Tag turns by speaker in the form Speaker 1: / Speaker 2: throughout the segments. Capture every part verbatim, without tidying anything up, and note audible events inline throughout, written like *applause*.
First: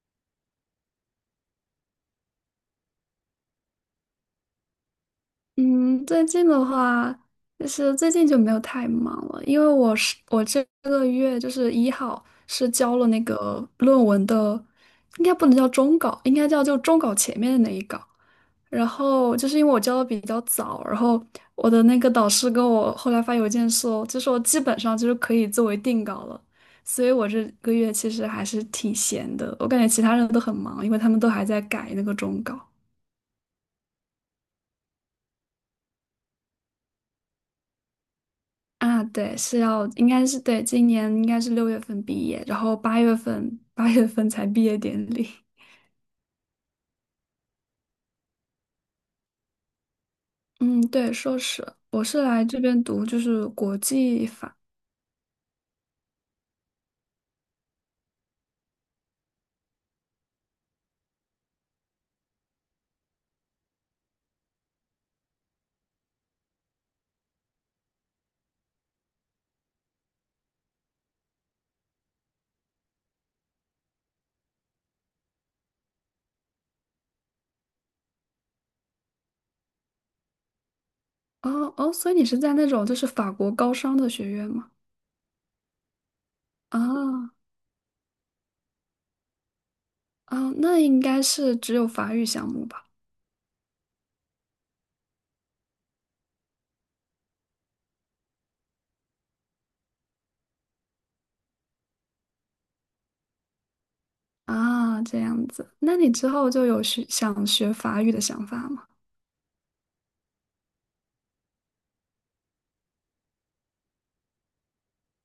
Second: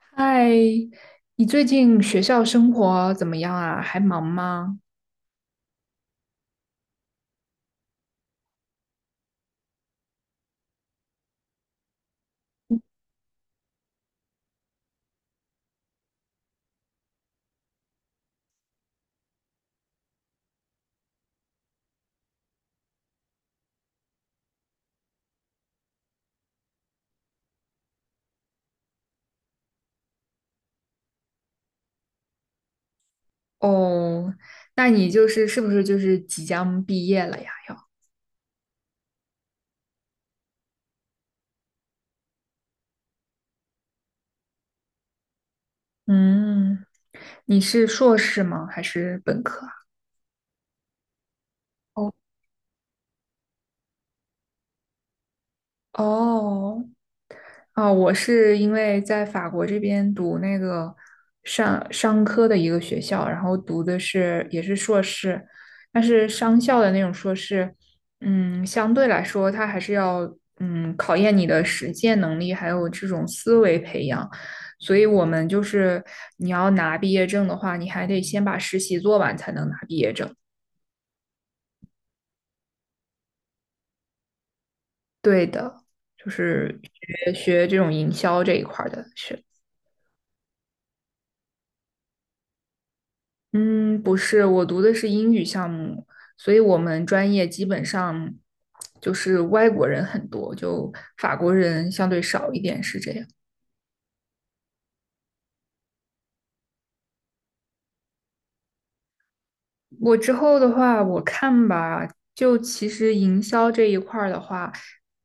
Speaker 1: 嗨，你最近学校生活怎么样啊？还忙吗？
Speaker 2: 嗯，最近的话，就是最近就没有太忙了，因为我是我这个月就是一号是交了那个论文的，应该不能叫终稿，应该叫就终稿前面的那一稿。然后就是因为我交的比较早，然后我的那个导师跟我后来发邮件说，就说基本上就是可以作为定稿了，所以我这个月其实还是挺闲的。我感觉其他人都很忙，因为他们都还在改那个终稿。
Speaker 1: 哦，那你就是是不是就是即将毕业了呀？
Speaker 2: 啊，对，是要，应该是，对，今年应该是六月份毕业，然后八月份八月份才毕业典礼。
Speaker 1: 嗯，你是硕士吗？还是本科啊？
Speaker 2: 嗯，对，硕士，我
Speaker 1: 哦，
Speaker 2: 是来这边读就是国际法。
Speaker 1: 哦，哦，我是因为在法国这边读那个商商科的一个学校，然后读的是也是硕士，但是商校的那种硕士，嗯，相对来说它还是要嗯考验你的实践能力，还有这种思维培养。所以我们就是你要拿毕业证的话，你还得先把实习做完才能拿毕业证。
Speaker 2: 哦哦，所以你是在那种就是法国高商的学院吗？
Speaker 1: 对的，就是学
Speaker 2: 啊
Speaker 1: 学这种营销这一块儿的学。
Speaker 2: 啊，那应该是只有法语项目吧？
Speaker 1: 嗯，不是，我读的是英语项目，所以我们专业基本上就是外国人很多，就法国人相对少一点，是这样。
Speaker 2: 啊，这样子，那你之后就有学想学法语的想法吗？
Speaker 1: 我之后的话，我看吧，就其实营销这一块儿的话，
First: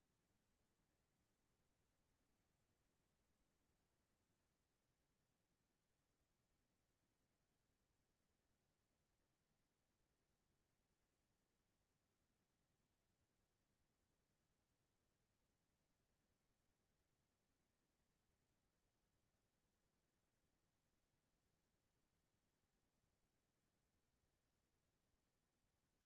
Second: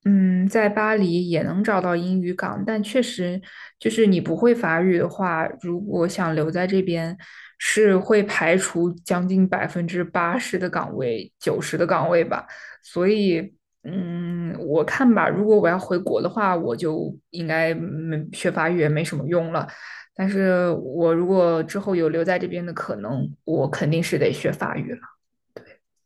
Speaker 1: 嗯，在巴黎也能找到英语岗，但确实就是你不会法语的话，如果想留在这边，是会排除将近百分之八十的岗位，九十的岗位吧。所以，嗯，我看吧，如果我要回国的话，我就应该没学法语也没什么用了。但是我如果之后有留在这边的可能，我肯定是得学法语了。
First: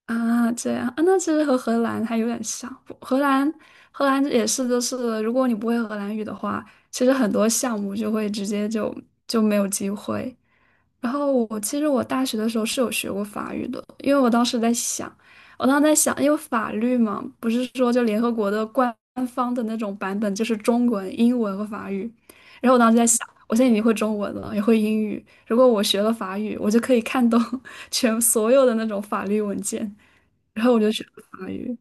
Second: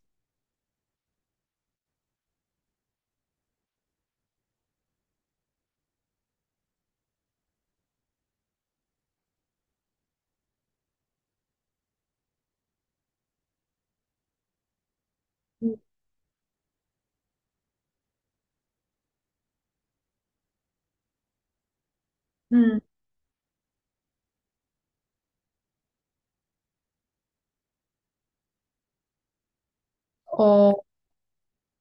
Speaker 2: 啊，这样啊，那其实和荷兰还有点像。不荷兰，荷兰也是，就是如果你不会荷兰语的话，其实很多项目就会直接就就没有机会。然后我其实我大学的时候是有学过法语的，因为我当时在想，我当时在想，因为法律嘛，不是说就联合国的官方的那种版本就是中文、英文和法语。然后我
Speaker 1: 嗯，
Speaker 2: 当时在想，我现在已经会中文了，也会英语，如果我学了法语，我就可以看懂 *laughs* 全所有的那种法律文件。然后我
Speaker 1: 哦，
Speaker 2: 就学了法语。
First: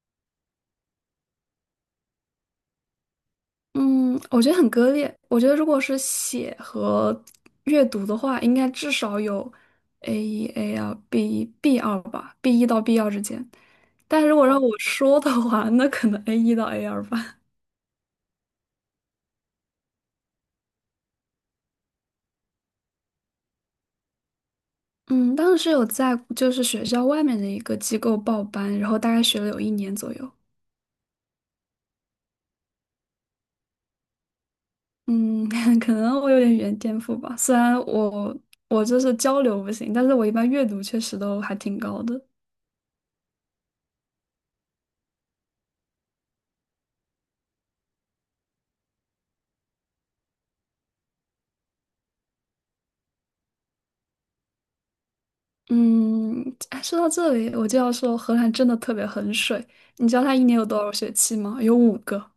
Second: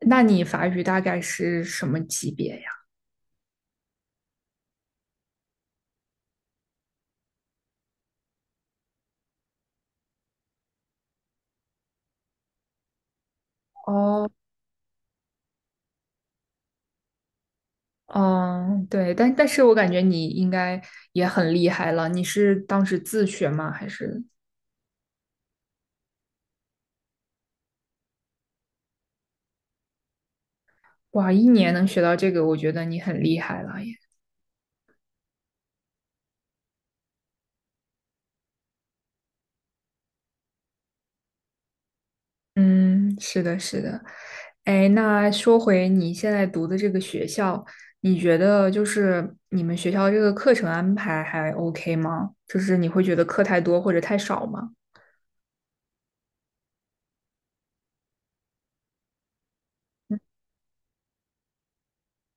Speaker 1: 那你法语大概是什么级别呀？
Speaker 2: 嗯，我觉得很割裂。我觉得如果是写和阅读的话，应该至少有 A 一、A 二、B 一、B 二吧，B 一到 B 二之间。但
Speaker 1: 哦，
Speaker 2: 如果让我说的话，那可能 A 一到 A 二吧。
Speaker 1: 嗯，对，但但是我感觉你应该也很厉害了。你是当时自学吗？还是
Speaker 2: 嗯，当时是有在就是学校外面的一个机构报班，然后大概学了有一年左右。
Speaker 1: 哇，一年能学到这个，我觉得你很厉害了。
Speaker 2: 嗯，*laughs* 可能我有点语言天赋吧，虽然我我就是交流不行，但是我一般阅读确实都还挺高的。
Speaker 1: 嗯，是的，是的。哎，那说回你现在读的这个学校，你觉得就是你们学校这个课程安排还 OK 吗？就是你会觉得课太多或者太少吗？
Speaker 2: 嗯，哎，说到这里，我就要说荷兰真的特别很水。你知道它一年有多少学期吗？有五个，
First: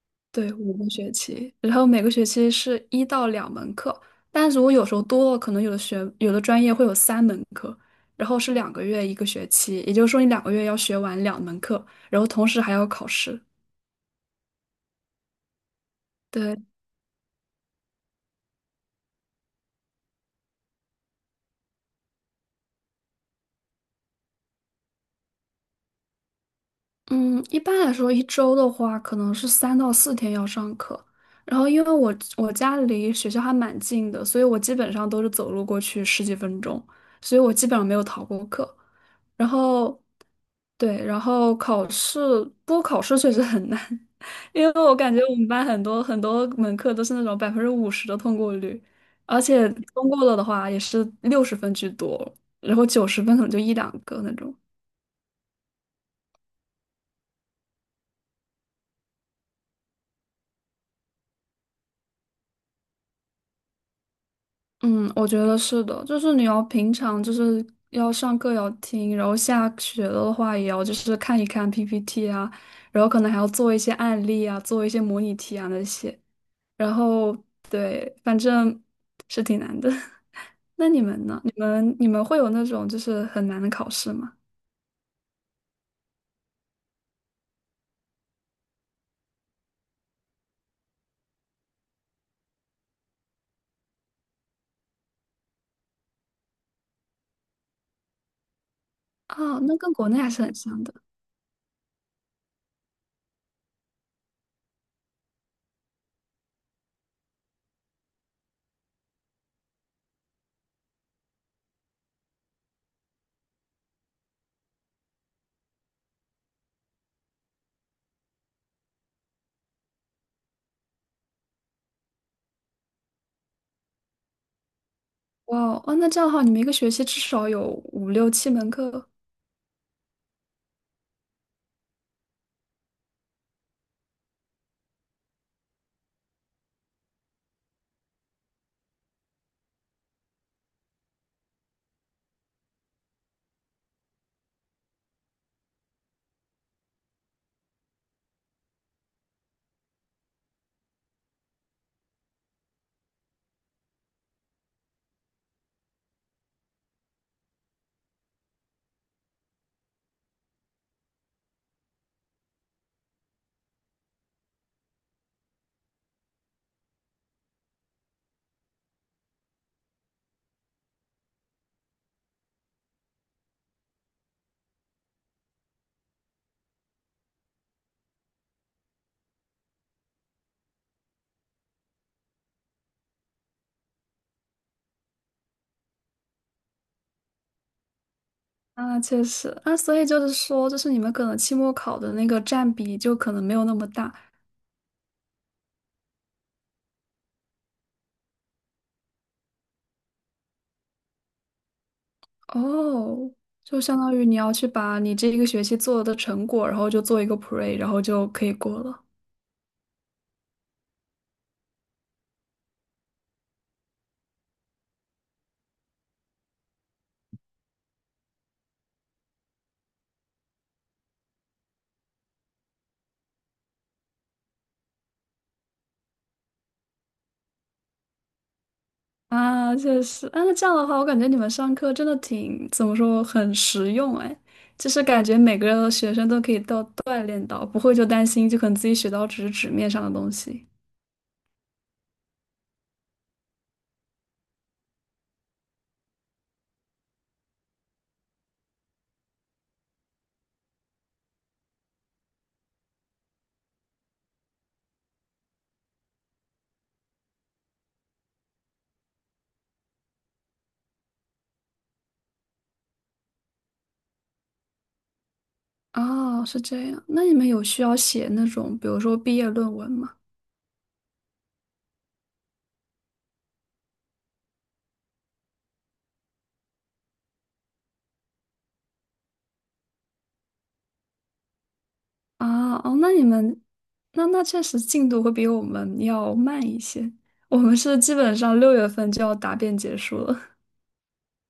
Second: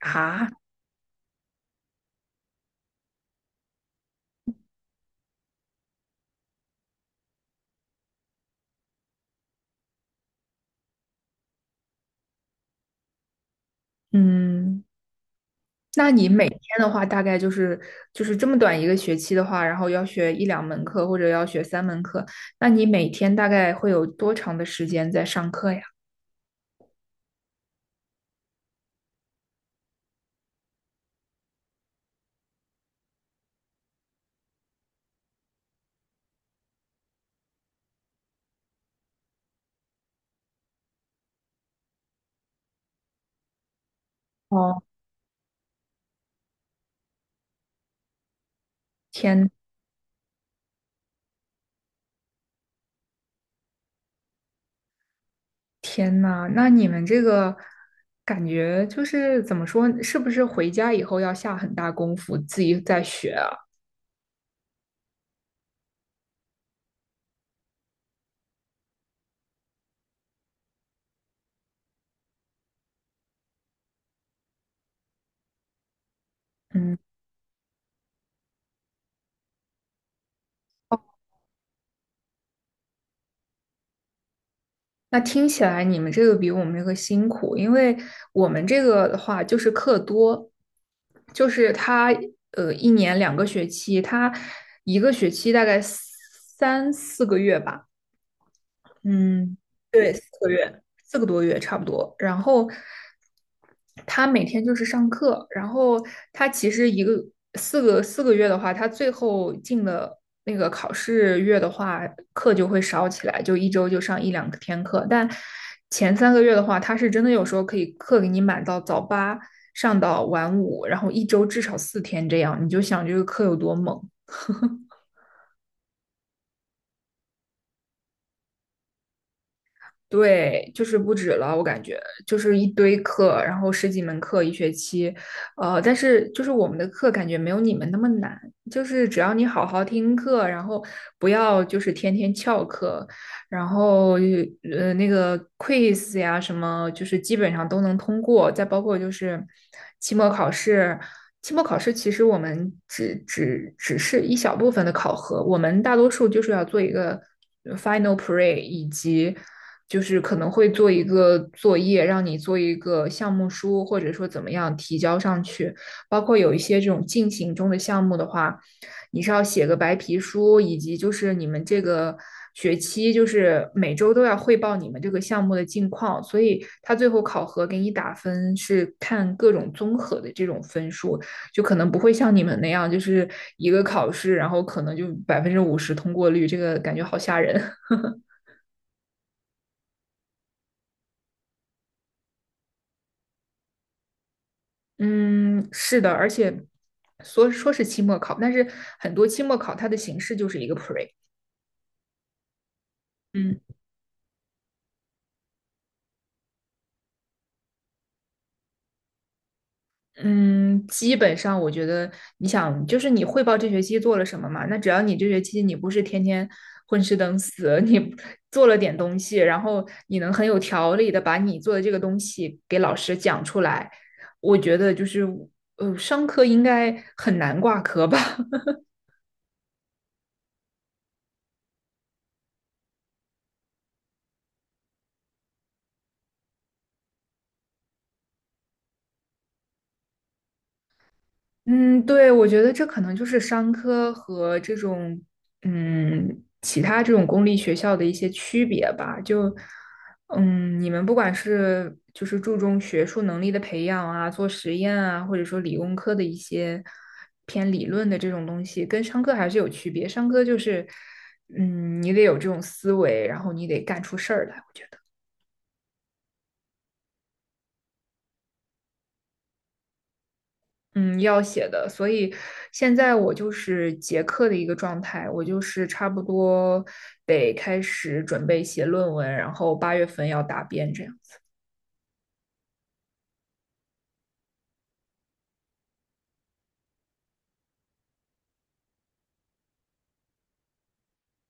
Speaker 1: 啊，
Speaker 2: 对，五个学期。然后每个学期是一到两门课，但如果有时候多了，可能有的学有的专业会有三门课，然后是两个月一个学期，也就是说你两个月要学完两门课，然后同时还要考试。
Speaker 1: 嗯，那你每天
Speaker 2: 对，
Speaker 1: 的话，大概就是就是这么短一个学期的话，然后要学一两门课或者要学三门课，那你每天大概会有多长的时间在上课呀？
Speaker 2: 嗯，一般来说，一周的话，可能是三到四天要上课。然后，因为我我家离学校还蛮近的，所以我基本上都是走路过去十几分钟，所以我基本上没有逃过课。然后，对，然后考试，不过考试确实很难，*laughs* 因为
Speaker 1: 哦，
Speaker 2: 我感觉我们班很多很多门课都是那种百分之五十的通过率，而
Speaker 1: 天。
Speaker 2: 且通过了的话也是六十分居多，然后九十分可能就一两个那种。
Speaker 1: 天呐，那你们这个感觉就是怎么说？是不是回家以后要下很大功夫自己再学啊？
Speaker 2: 嗯，我觉得是的，就是你要平常就是要上课要听，然后下学了的话也要就是看一看 P P T 啊，然后可能还要做一些案例啊，做一些模拟题啊那些，然后对，反正是挺难的。*laughs* 那你们呢？你们你们会有那种就是很难的考试吗？
Speaker 1: 那听起来你们这个比我们这个辛苦，因为我们这个的话就是课多，就是他呃一年两个学期，他一个学期大概三四个月吧。嗯，
Speaker 2: 啊，那跟国
Speaker 1: 对，
Speaker 2: 内
Speaker 1: 四
Speaker 2: 还是
Speaker 1: 个
Speaker 2: 很
Speaker 1: 月，
Speaker 2: 像的。
Speaker 1: 四个多月差不多。然后他每天就是上课，然后他其实一个四个四个月的话，他最后进了那个考试月的话，课就会少起来，就一周就上一两天课。但前三个月的话，他是真的有时候可以课给你满到早八上到晚五，然后一周至少四天这样，你就想这个课有多猛。
Speaker 2: 哇哦，哦那这样的话，你们一个学期至少有五六七门课。
Speaker 1: 对，就是不止了，我感觉就是一堆课，然后十几门课一学期，呃，但是就是我们的课感觉没有你们那么难，就是只要你好好听课，然后不要就是天天翘课，然后呃那个 quiz 呀什么，就是基本上都能通过，再包括就是期末考试，期末考试其实我们只只只是一小部分的考核，我们大多数就是要做一个 final pre 以及。就是可能会做一个作业，让你做一个项目书，或者说怎么样提交上去。包括有一些这种进行中的项目的话，你是要写个白皮书，以及就是你们这个学期就是每周都要汇报你们这个项目的近况，所以他最后考核给你打分是看各种综合的这种分数，就可能不会像你们那样，就是一个考试，然后可能就百分之五十通过率，这个感觉好吓人。
Speaker 2: 啊，确实，那所以就是说，就是你们可能期末考的那个占比就可能没有那么大。
Speaker 1: 嗯，是的，而且说说是期末考，但是很多期末考它的形式就是一个 pre。
Speaker 2: 哦，
Speaker 1: 嗯
Speaker 2: 就相当于你要去把你这一个学期做的成果，然后就做一个 pre，然后就可以过了。
Speaker 1: 嗯，基本上我觉得，你想，就是你汇报这学期做了什么嘛？那只要你这学期你不是天天混吃等死，*laughs* 你做了点东西，然后你能很有条理的把你做的这个东西给老师讲出来，我觉得就是呃，商科应该很难挂科吧。
Speaker 2: 啊，确实，啊，那这样的话，我感觉你们上课真的挺，怎么说，很实用哎，就是感觉每个学生都可以到锻炼到，不会就担心，就可能自己学到只是纸面上的东西。
Speaker 1: 嗯，对，我觉得这可能就是商科和这种嗯其他这种公立学校的一些区别吧。就嗯，你们不管是就是注重学术能力的培养啊，做实验啊，或者说理工科的一些偏理论的这种东西，跟商科还是有区别。商科就是嗯，你得有这种思维，然后你得干出事儿来，我觉得。
Speaker 2: 哦，是这样，那你们有需要写那种，比如说毕业论文吗？
Speaker 1: 嗯，要写的，所以现在我就是结课的一个状态，我就是差不多得开始准备写论文，然后八月份要答辩这样。
Speaker 2: 啊，哦，那你们，那那确实进度会比我们要慢一些。我们是基本上六月份就要答辩结束了。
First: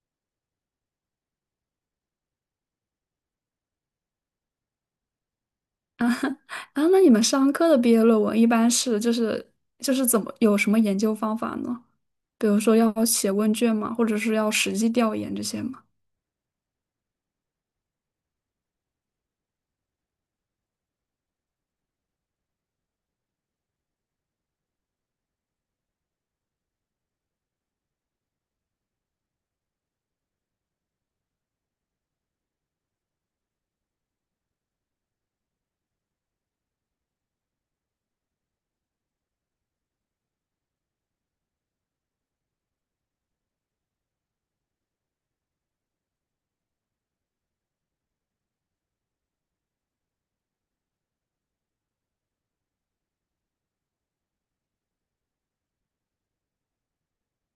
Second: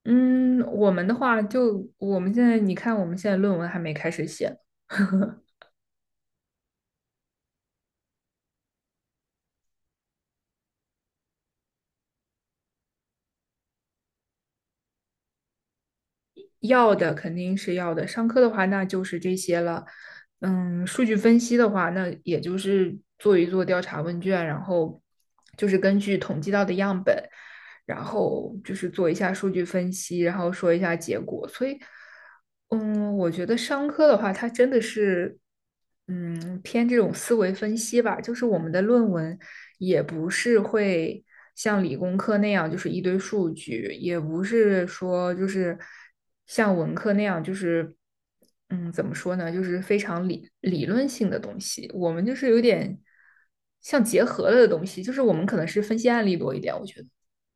Speaker 1: 嗯，我们的话就我们现在，你看我们现在论文还没开始写，*laughs*
Speaker 2: *laughs* 啊，那你们商科的毕业论文一般是就是就是怎么有什么研究方法呢？比如说要写问卷吗？或者是要实际调研这些吗？
Speaker 1: 要的肯定是要的，上课的话那就是这些了。嗯，数据分析的话，那也就是做一做调查问卷，然后就是根据统计到的样本。然后就是做一下数据分析，然后说一下结果。所以，嗯，我觉得商科的话，它真的是，嗯，偏这种思维分析吧。就是我们的论文也不是会像理工科那样，就是一堆数据，也不是说就是像文科那样，就是。嗯，怎么说呢？就是非常理理论性的东西，我们就是有点像结合了的东西，就是我们可能是分析案例多一点，我觉得。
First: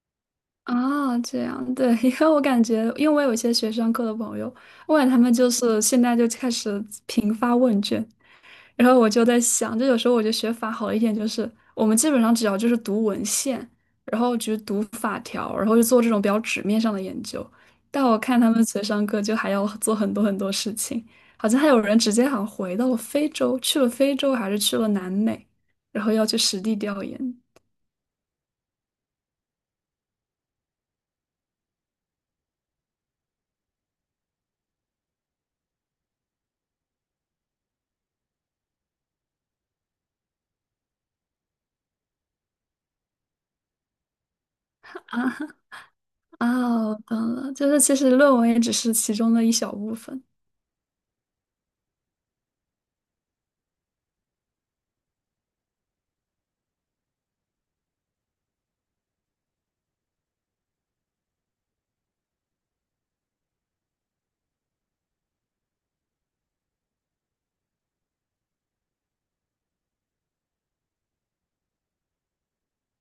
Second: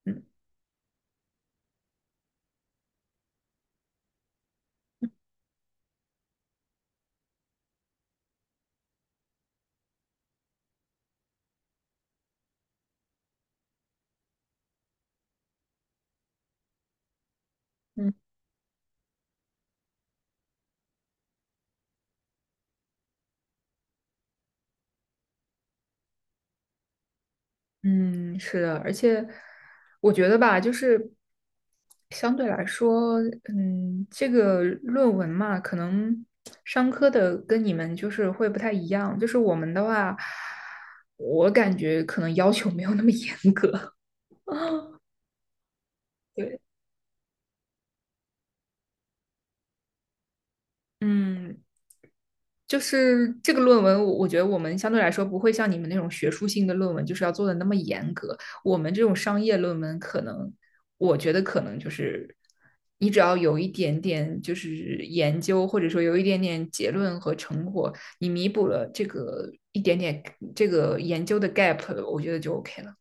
Speaker 1: 嗯。
Speaker 2: 啊，这样，对，*laughs* 因为我感觉，因为我有一些学商科的朋友，我感觉他们就是现在就开始频发问卷，然后我就在想，就有时候我觉得学法好一点，就是我们基本上只要就是读文献，然后就是读法条，然后就做这种比较纸面上的研究。但我看他们学商科就还要做很多很多事情，好像还有人直接好像回到了非洲，去了非洲还是去了南美，然后要去实地调研
Speaker 1: 嗯，是的，而且我觉得吧，就是相对来说，嗯，这个论文嘛，可能商科的跟你们就是会不太一样，就是我们的话，我感觉可能要求没有那么严格。*laughs*
Speaker 2: 啊。 *laughs*
Speaker 1: 对，
Speaker 2: 啊！我懂了，就是其实论文也只是其中的一小部分。
Speaker 1: 嗯，就是这个论文，我我觉得我们相对来说不会像你们那种学术性的论文，就是要做的那么严格。我们这种商业论文，可能我觉得可能就是你只要有一点点就是研究，或者说有一点点结论和成果，你弥补了这个一点点这个研究的 gap，我觉得就 OK 了。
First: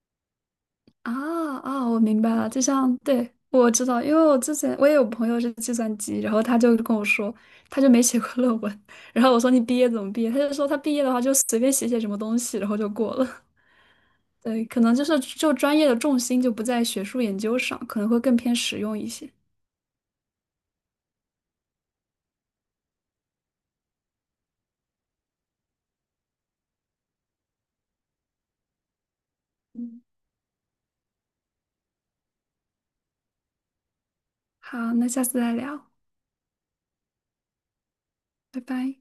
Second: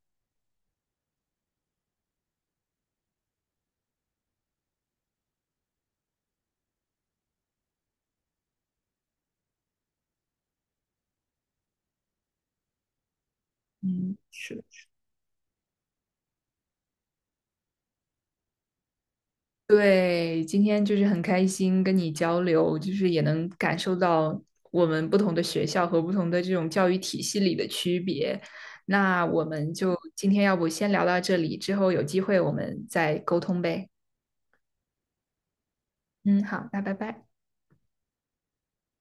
Speaker 2: 啊啊，我明白了，就像对我知道，因为我之前我也有朋友是计算机，然后他就跟我说，他就没写过论文，然后我说你毕业怎么毕业？他就说他毕业的话就随便写写什么东西，然后就过了。
Speaker 1: 嗯，
Speaker 2: *laughs*
Speaker 1: 是的。
Speaker 2: 对，可能就是就专业的重心就不在学术研究上，可能会更偏实用一些。
Speaker 1: 对，今天就是很开心跟你交流，就是也能感受到我们不同的学校和不同的这种教育体系里的区别。那我们就
Speaker 2: 嗯，
Speaker 1: 今天要不先聊到这里，之后有机会我们再沟通呗。
Speaker 2: 好，那下次再聊，
Speaker 1: 嗯，好，那拜拜。
Speaker 2: 拜拜。